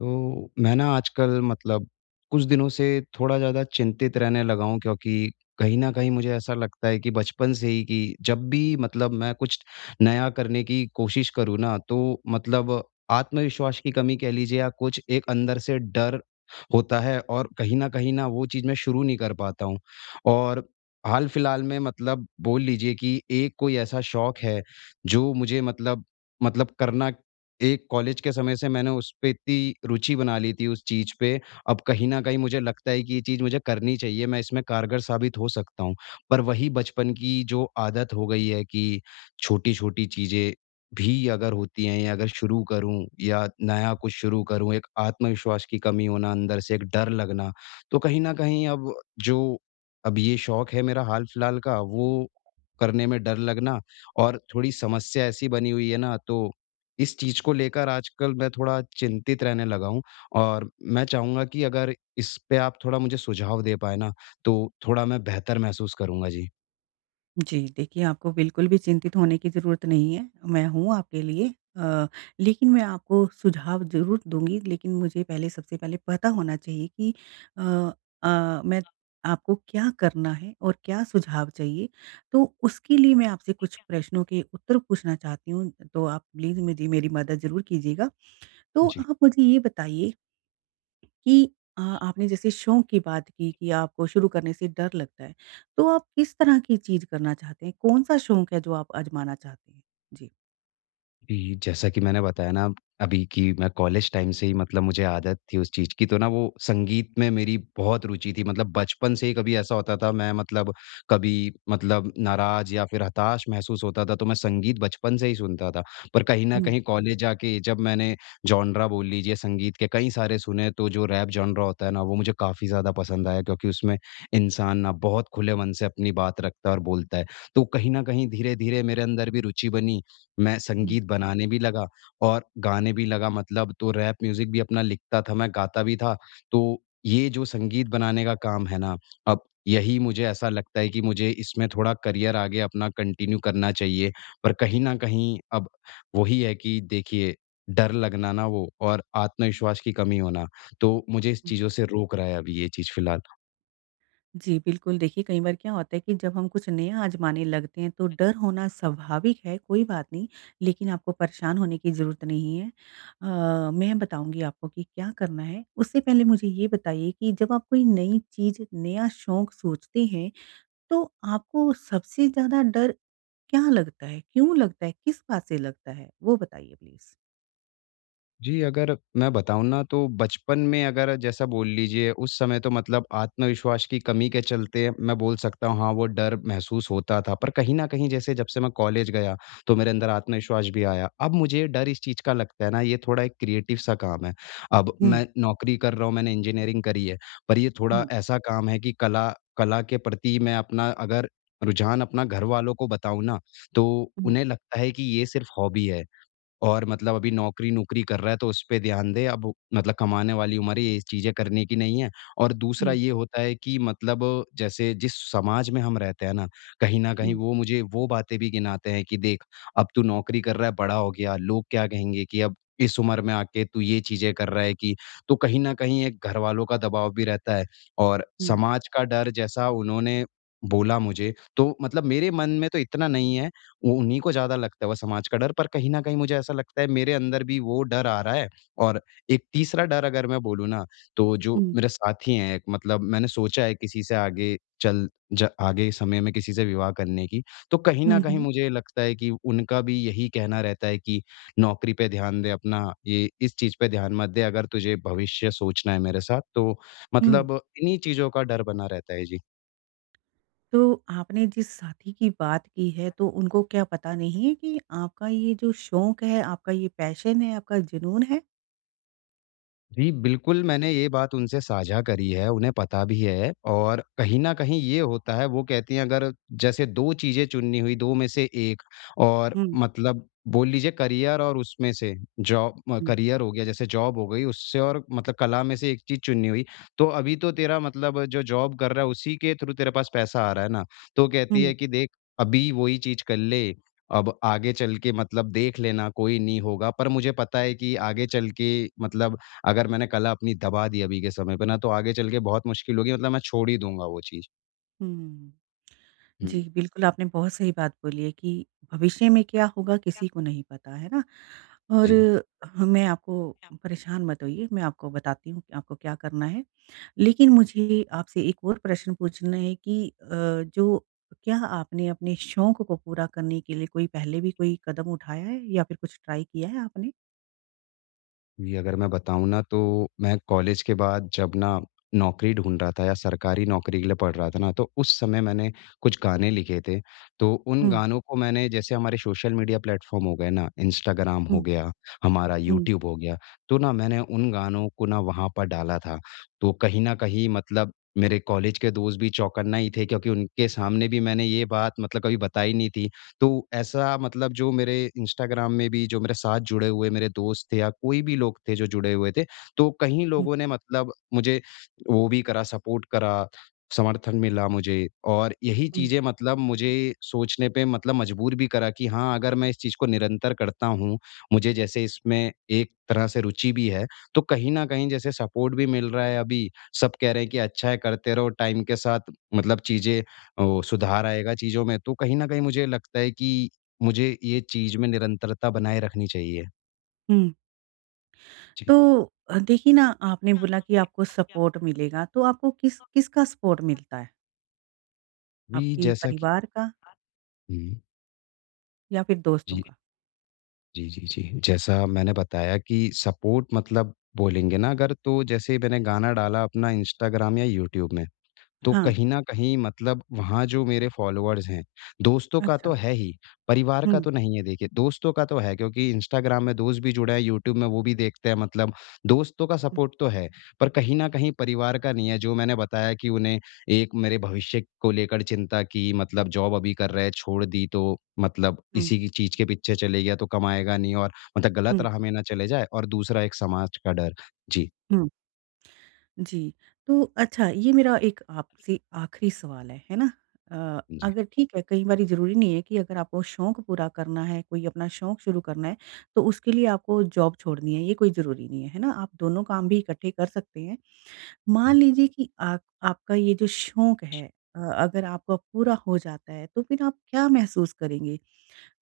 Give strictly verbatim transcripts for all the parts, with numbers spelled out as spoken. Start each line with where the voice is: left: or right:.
left: तो मैं ना आजकल मतलब कुछ दिनों से थोड़ा ज़्यादा चिंतित रहने लगा हूँ, क्योंकि कहीं न कहीं मुझे ऐसा लगता है कि बचपन से ही कि जब भी मतलब मैं कुछ नया करने की कोशिश करूँ ना, तो मतलब आत्मविश्वास की कमी कह लीजिए या कुछ एक अंदर से डर होता है और कहीं न कहीं ना वो चीज़ मैं शुरू नहीं कर पाता हूँ। और हाल-फिलहाल में मतलब बोल लीजिए कि एक कोई ऐसा शौक है, जो मुझे मतलब मतलब करना एक कॉलेज के समय से मैंने उस पे इतनी रुचि बना ली थी उस चीज़ पे, अब कहीं न कहीं मुझे लगता है कि ये चीज़ मुझे करनी चाहिए, मैं इसमें कारगर साबित हो सकता हूँ। पर वही बचपन की जो आदत हो गई है कि छोटी-छोटी चीज़ें भी अगर होती हैं या अगर शुरू करूँ या नया कुछ शुरू करूँ, एक आत्मविश्वास की कमी होना अंदर से, एक डर लगना, तो कहीं न कहीं अब जो अब ये शौक है मेरा हाल-फिलहाल का, वो करने में डर लगना और थोड़ी समस्या ऐसी बनी हुई है ना, तो इस चीज़ को लेकर आजकल मैं थोड़ा चिंतित रहने लगा हूँ और मैं चाहूँगा कि अगर इस पे आप थोड़ा मुझे सुझाव दे पाएँ ना, तो थोड़ा मैं बेहतर महसूस करूँगा। जी।
right: जी, देखिए आपको बिल्कुल भी चिंतित होने की ज़रूरत नहीं है, मैं हूँ आपके लिए। अ, लेकिन मैं आपको सुझाव ज़रूर दूँगी लेकिन मुझे पहले सबसे पहले पता होना चाहिए कि अ अ, मैं आपको क्या करना है और क्या सुझाव चाहिए? तो उसके लिए मैं आपसे कुछ प्रश्नों के उत्तर पूछना चाहती हूँ, तो आप प्लीज़ मुझे मेरी मदद ज़रूर कीजिएगा। तो
left: जी।
right: आप मुझे ये बताइए कि अ, आपने जैसे शौक की बात की कि आपको शुरू करने से डर लगता है। तो आप किस तरह की चीज़ करना चाहते हैं? कौन-सा शौक है जो आप आज़माना चाहते हैं? जी।
left: जी, जैसा कि मैंने बताया ना अभी कि मैं कॉलेज टाइम से ही मतलब मुझे आदत थी उस चीज़ की, तो ना वो संगीत में मेरी बहुत रुचि थी मतलब बचपन से ही कभी ऐसा होता था मैं मतलब कभी मतलब नाराज़ या फिर हताश महसूस होता था, तो मैं संगीत बचपन से ही सुनता था। पर कहीं न
right: हुँ,
left: कहीं कॉलेज जाके जब मैंने जॉनरा बोल लीजिए संगीत के कई सारे सुने, तो जो रैप जॉनरा होता है ना वो मुझे काफ़ी ज़्यादा पसंद आया, क्योंकि उसमें इंसान ना बहुत खुले मन से अपनी बात रखता है और बोलता है। तो कहीं न कहीं धीरे-धीरे मेरे अंदर भी रुचि बनी, मैं
right: हुँ,
left: संगीत बनाने भी लगा और गाने भी लगा मतलब, तो रैप म्यूज़िक भी अपना लिखता था, मैं गाता भी था। तो ये जो संगीत बनाने का काम है ना, अब यही मुझे ऐसा लगता है कि मुझे इसमें थोड़ा करियर आगे अपना कंटिन्यू करना चाहिए। पर कहीं न कहीं अब वही है कि देखिए डर लगना ना वो और आत्मविश्वास की कमी होना, तो मुझे इस
right: हुँ।
left: चीज़ों से रोक रहा है अभी ये चीज़ फ़िलहाल।
right: जी, बिल्कुल देखिए कई बार क्या होता है कि जब हम कुछ नया आज़माने लगते हैं तो डर होना स्वाभाविक है, कोई बात नहीं, लेकिन आपको परेशान होने की ज़रूरत नहीं है। अ, मैं बताऊँगी आपको कि क्या करना है। उससे पहले मुझे ये बताइए कि जब आप कोई नई चीज़, नया शौक सोचते हैं, तो आपको सबसे ज़्यादा डर क्या लगता है? क्यों लगता है? किस बात से लगता है? वो बताइए प्लीज़?
left: जी, अगर मैं बताऊँ ना, तो बचपन में अगर जैसा बोल लीजिए उस समय तो मतलब आत्मविश्वास की कमी के चलते मैं बोल सकता हूँ हाँ, वो डर महसूस होता था। पर कहीं न कहीं जैसे जब से मैं कॉलेज गया, तो मेरे अंदर आत्मविश्वास भी आया। अब मुझे डर इस चीज़ का लगता है ना, ये थोड़ा एक क्रिएटिव सा काम है। अब
right: हुँ,
left: मैं नौकरी कर रहा हूँ, मैंने इंजीनियरिंग करी है। पर ये थोड़ा
right: हुँ,
left: ऐसा काम है कि कला कला के प्रति मैं अपना अगर रुझान अपना घर वालों को बताऊँ ना, तो
right: हुँ,
left: उन्हें लगता है कि ये सिर्फ़ हॉबी है। और मतलब अभी नौकरी-नौकरी कर रहा है तो उसपे ध्यान दे, अब मतलब कमाने वाली उम्र है, ये चीज़ें करने की नहीं है। और दूसरा
right: हुँ,
left: ये होता है कि मतलब जैसे जिस समाज में हम रहते हैं ना, कहीं न कहीं
right: हुँ,
left: वो मुझे वो बातें भी गिनाते हैं कि देख अब तू नौकरी कर रहा है, बड़ा हो गया, लोग क्या कहेंगे कि अब इस उम्र में आके तू ये चीज़ें कर रहा है कि, तो कहीं न कहीं एक घरवालों का दबाव भी रहता है और
right: हुँ,
left: समाज का डर जैसा उन्होंने बोला मुझे, तो मतलब मेरे मन में तो इतना नहीं है, वो उन्हीं को ज़्यादा लगता है वो समाज का डर, पर कहीं न कहीं मुझे ऐसा लगता है मेरे अंदर भी वो डर आ रहा है। और एक तीसरा डर अगर मैं बोलूँ ना, तो जो
right: हुँ,
left: मेरे साथी हैं एक मतलब मैंने सोचा है किसी से आगे चल ज आगे समय में किसी से विवाह करने की, तो कहीं न
right: हुँ,
left: कहीं
right: हुँ,
left: मुझे लगता है कि उनका भी यही कहना रहता है कि नौकरी पे ध्यान दे अपना, ये इस चीज़ पे ध्यान मत दे अगर तुझे भविष्य सोचना है मेरे साथ, तो
right: हुँ।
left: मतलब इन्हीं चीज़ों का डर बना रहता है। जी।
right: तो आपने जिस साथी की बात की है, तो उनको क्या पता नहीं है कि आपका ये जो शौक है, आपका ये पैशन है, आपका जुनून है?
left: जी, बिल्कुल, मैंने ये बात उनसे साझा करी है, उन्हें पता भी है और कहीं न कहीं ये होता है, वो कहती हैं अगर जैसे दो चीज़ें चुननी हुई, दो में से एक और
right: हुँ,
left: मतलब बोल लीजिए करियर और उसमें से जॉब म
right: हुँ,
left: करियर हो गया, जैसे जॉब हो गई उससे और मतलब कला में से एक चीज़ चुननी हुई, तो अभी तो तेरा मतलब जो जॉब कर रहा है, उसी के थ्रू तेरे पास पैसा आ रहा है ना। तो कहती
right: हुँ,
left: है कि देख, अभी वही चीज़ कर ले, अब आगे चल के मतलब देख लेना, कोई नहीं होगा। पर मुझे पता है कि आगे चल के मतलब अगर मैंने कला अपनी दबा दी अभी के समय पे ना, तो आगे चल के बहुत मुश्किल होगी मतलब मैं छोड़ ही दूँगा वो चीज़।
right: हुँ।
left: हुँ,
right: जी, बिल्कुल आपने बहुत सही बात बोली है कि भविष्य में क्या होगा किसी को नहीं पता, है ना? और
left: जी।
right: अ, मैं आपको परेशान मत होइए, मैं आपको बताती हूँ कि आपको क्या करना है। लेकिन मुझे आपसे एक और प्रश्न पूछना है कि अ, जो क्या आपने अपने शौक को पूरा करने के लिए कोई पहले भी कोई कदम उठाया है या फिर कुछ ट्राई किया है आपने?
left: जी, अगर मैं बताऊँ ना, तो मैं कॉलेज के बाद जब ना नौकरी ढूँढ रहा था या सरकारी नौकरी के लिए पढ़ रहा था ना, तो उस समय मैंने कुछ गाने लिखे थे। तो उन
right: हुँ,
left: गानों को मैंने जैसे हमारे सोशल मीडिया प्लेटफ़ॉर्म हो गए ना, इंस्टाग्राम हो
right: हुँ,
left: गया, हमारा
right: हुँ,
left: यूट्यूब हो गया, तो ना मैंने उन गानों को ना वहाँ पर डाला था। तो कहीं न कहीं मतलब मेरे कॉलेज के दोस्त भी चौंकना ही थे, क्योंकि उनके सामने भी मैंने ये बात मतलब कभी बताई नहीं थी, तो ऐसा मतलब जो मेरे इंस्टाग्राम में भी जो मेरे साथ जुड़े हुए मेरे दोस्त थे या कोई भी लोग थे जो जुड़े हुए थे, तो कहीं
right: हुँ,
left: लोगों ने मतलब मुझे वो भी करा सपोर्ट करा, समर्थन मिला मुझे और यही
right: हुँ,
left: चीज़ें मतलब मुझे सोचने पे मतलब मजबूर भी करा कि हाँ, अगर मैं इस चीज़ को निरंतर करता हूँ, मुझे जैसे इसमें एक तरह से रुचि भी है, तो कहीं न कहीं जैसे सपोर्ट भी मिल रहा है अभी, सब कह रहे हैं कि अच्छा है करते रहो, टाइम के साथ मतलब चीज़ें ओ, सुधार आएगा चीज़ों में, तो कहीं न कहीं मुझे लगता है कि मुझे ये चीज़ में निरंतरता बनाए रखनी चाहिए।
right: हुँ।
left: जी।
right: तो अ, देखिए ना आपने बोला कि आपको सपोर्ट मिलेगा, तो आपको किस किसका सपोर्ट मिलता है?
left: जी,
right: आपके
left: जैसा कि
right: परिवार का
left: हुँ।
right: या फिर दोस्तों
left: जी,
right: का?
left: जी, जी, जी। जैसा मैंने बताया कि सपोर्ट मतलब बोलेंगे ना अगर, तो जैसे मैंने गाना डाला अपना इंस्टाग्राम या यूट्यूब में, तो
right: हाँ,
left: कहीं न कहीं मतलब वहाँ जो मेरे फॉलोवर्स हैं, दोस्तों का
right: अच्छा।
left: तो है ही, परिवार का
right: हुँ,
left: तो नहीं है देखिए, दोस्तों का तो है क्योंकि इंस्टाग्राम में दोस्त भी जुड़े हैं, यूट्यूब में वो भी देखते हैं मतलब दोस्तों का
right: हुँ,
left: सपोर्ट तो है, पर कहीं न कहीं परिवार का नहीं है। जो मैंने बताया कि उन्हें एक मेरे भविष्य को लेकर चिंता की मतलब जॉब अभी कर रहे हैं, छोड़ दी तो मतलब
right: हुँ,
left: इसी की चीज़ के पीछे चले गया तो कमाएगा नहीं और मतलब गलत
right: हुँ,
left: राह में ना चले जाए और दूसरा एक समाज का डर। जी,
right: हुँ। जी, तो अच्छा ये मेरा एक आपसे आखिरी सवाल है, है ना? अ,
left: जी।
right: अगर ठीक है कई बारी ज़रूरी नहीं है कि अगर आपको शौक पूरा करना है, कोई अपना शौक शुरू करना है, तो उसके लिए आपको जॉब छोड़नी है, ये कोई ज़रूरी नहीं है, है ना? आप दोनों काम भी इकट्ठे कर सकते हैं। मान लीजिए कि आप आपका ये जो शौक है अ, अगर आपका पूरा हो जाता है, तो फिर आप क्या महसूस करेंगे?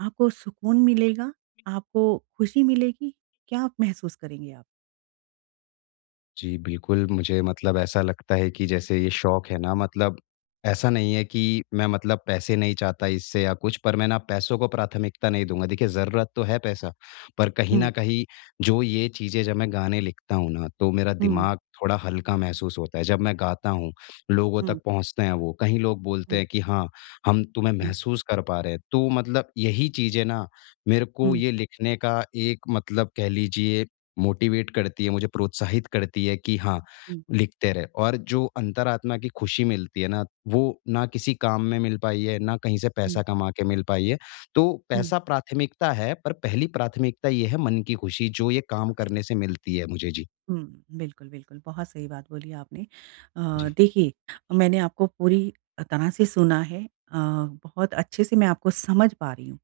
right: आपको सुकून मिलेगा? आपको खुशी मिलेगी? क्या आप महसूस करेंगे आप?
left: जी, बिल्कुल, मुझे मतलब ऐसा लगता है कि जैसे ये शौक है ना मतलब ऐसा नहीं है कि मैं मतलब पैसे नहीं चाहता इससे या कुछ पर मैं ना पैसों को प्राथमिकता नहीं दूँगा। देखिए ज़रूरत तो है पैसा, पर कहीं
right: हुँ,
left: न कहीं जो ये चीज़ें जब मैं गाने लिखता हूँ ना, तो मेरा
right: हुँ,
left: दिमाग थोड़ा हल्का महसूस होता है। जब मैं गाता हूँ, लोगों
right: हुँ,
left: तक पहुँचते हैं वो, कहीं लोग बोलते
right: हुँ,
left: हैं कि हाँ, हम तुम्हें
right: हुँ,
left: महसूस कर पा रहे हैं। तो मतलब यही चीज़ें ना मेरे को
right: हुँ,
left: ये लिखने का एक मतलब कह लीजिए मोटिवेट करती है, मुझे प्रोत्साहित करती है कि हाँ,
right: हुँ।
left: लिखते रहे और जो अंतरात्मा की खुशी मिलती है ना, वो ना किसी काम में मिल पाई है, ना कहीं से
right: हुँ,
left: पैसा कमा के मिल पाई है। तो
right: हुँ,
left: पैसा प्राथमिकता है, पर पहली प्राथमिकता ये है मन की खुशी जो ये काम
right: खुशी।
left: करने से मिलती है मुझे। जी,
right: हुँ, बिल्कुल, बिल्कुल, बहुत सही बात बोली आपने। अ,
left: जी।
right: देखिए, मैंने आपको पूरी तरह से सुना है अ, बहुत अच्छे से मैं आपको समझ पा रही हूँ।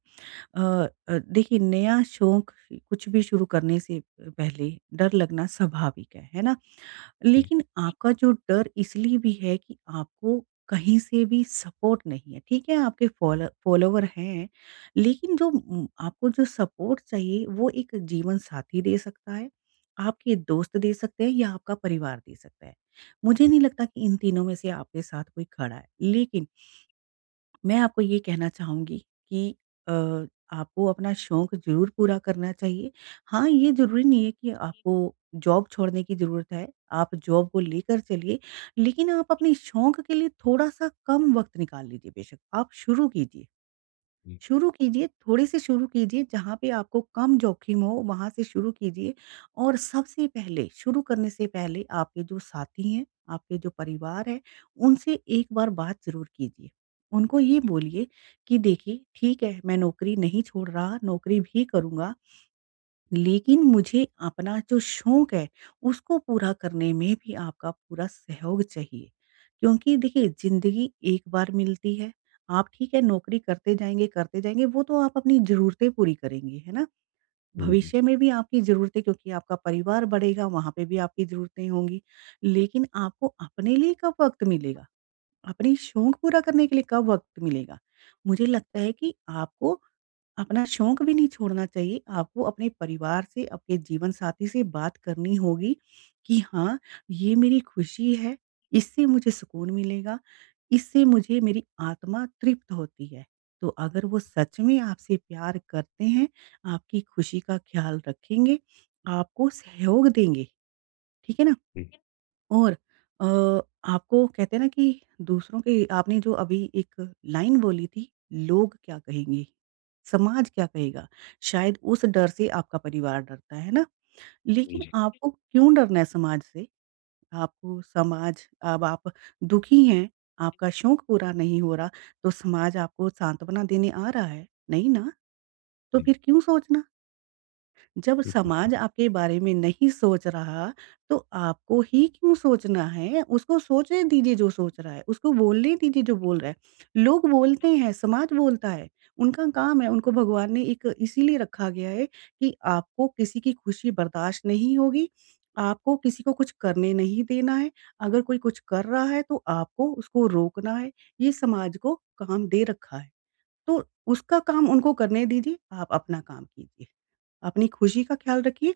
right: अ अ, देखिए नया शौक कुछ भी शुरू करने से पहले डर लगना स्वाभाविक है, है ना?
left: जी, जी,
right: लेकिन आपका जो डर इसलिए भी है कि आपको कहीं से भी सपोर्ट नहीं है, ठीक है आपके फॉलो फॉलोवर हैं, लेकिन जो उम, आपको जो सपोर्ट चाहिए वो एक जीवन साथी दे सकता है, आपके दोस्त दे सकते हैं या आपका परिवार दे सकता है। मुझे नहीं लगता कि इन तीनों में से आपके साथ कोई खड़ा है। लेकिन मैं आपको ये कहना चाहूँगी कि अ, आपको अपना शौक ज़रूर पूरा करना चाहिए। हाँ, ये ज़रूरी नहीं है कि आपको जॉब छोड़ने की ज़रूरत है, आप जॉब को लेकर चलिए, लेकिन आप अपने शौक के लिए थोड़ा-सा कम वक़्त निकाल लीजिए बेशक, आप शुरू कीजिए।
left: जी,
right: शुरू कीजिए, थोड़े से शुरू कीजिए, जहाँ पे आपको कम जोखिम हो वहाँ से शुरू कीजिए और सबसे पहले शुरू करने से पहले आपके जो साथी हैं, आपके जो परिवार है, उनसे एक बार बात ज़रूर कीजिए। उनको ये बोलिए कि देखिए ठीक है, मैं नौकरी नहीं छोड़ रहा, नौकरी भी करूँगा लेकिन मुझे अपना जो शौक है, उसको पूरा करने में भी आपका पूरा सहयोग चाहिए। क्योंकि देखिए ज़िंदगी एक बार मिलती है। आप ठीक है नौकरी करते जाएँगे, करते जाएँगे वो तो आप अपनी ज़रूरतें पूरी करेंगे, है ना?
left: जी, जी, जी,
right: भविष्य में भी आपकी ज़रूरतें क्योंकि आपका परिवार बढ़ेगा, वहाँ पे भी आपकी ज़रूरतें होंगी। लेकिन आपको अपने लिए कब वक़्त मिलेगा? अपनी शौक पूरा करने के लिए कब वक़्त मिलेगा? मुझे लगता है कि आपको अपना शौक भी नहीं छोड़ना चाहिए, आपको अपने परिवार से, आपके जीवनसाथी से बात करनी होगी कि हाँ, ये मेरी खुशी है, इससे मुझे सुकून मिलेगा, इससे मुझे मेरी आत्मा तृप्त होती है। तो अगर वो सच में आपसे प्यार करते हैं, आपकी खुशी का ख़्याल रखेंगे, आपको सहयोग देंगे, ठीक है ना? और अ, आपको कहते हैं ना कि दूसरों के आपने जो अभी एक लाइन बोली थी, लोग क्या कहेंगे? समाज क्या कहेगा? शायद उस डर से आपका परिवार डरता है, है ना?
left: जी,
right: लेकिन
left: जी।
right: आपको क्यों डरना है समाज से? आपको समाज अब आप दुखी हैं, आपका शौक पूरा नहीं हो रहा, तो समाज आपको सांत्वना देने आ रहा है, नहीं ना? तो फिर क्यों सोचना? जब
left: जी, जी।
right: समाज आपके बारे में नहीं सोच रहा, तो आपको ही क्यों सोचना है? उसको सोचने दीजिए जो सोच रहा है, उसको बोलने दीजिए जो बोल रहा है। लोग बोलते हैं, समाज बोलता है, उनका काम है, उनको भगवान ने एक इसीलिए रखा गया है कि आपको किसी की खुशी बर्दाश्त नहीं होगी, आपको किसी को कुछ करने नहीं देना है, अगर कोई कुछ कर रहा है तो आपको उसको रोकना है, ये समाज को काम दे रखा है। तो उसका काम उनको करने दीजिए, आप अपना काम कीजिए। अपनी खुशी का ख़्याल रखिए,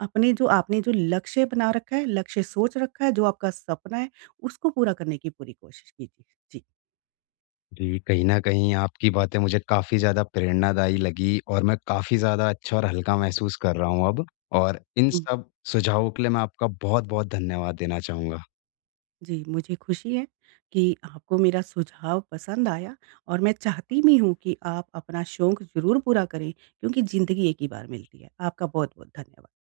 right: अपने जो आपने जो लक्ष्य बना रखा है, लक्ष्य सोच रखा है, जो आपका सपना है, उसको पूरा करने की पूरी कोशिश कीजिए। जी।
left: जी, कहीं न कहीं आपकी बातें मुझे काफ़ी ज़्यादा प्रेरणादायी लगी और मैं काफ़ी ज़्यादा अच्छा और हल्का महसूस कर रहा हूँ अब और इन
right: हुँ,
left: सब सुझावों के लिए मैं आपका बहुत-बहुत धन्यवाद देना चाहूँगा।
right: जी, मुझे खुशी है कि आपको मेरा सुझाव पसंद आया और मैं चाहती भी हूँ कि आप अपना शौक ज़रूर पूरा करें क्योंकि ज़िंदगी एक ही बार मिलती है। आपका बहुत-बहुत धन्यवाद।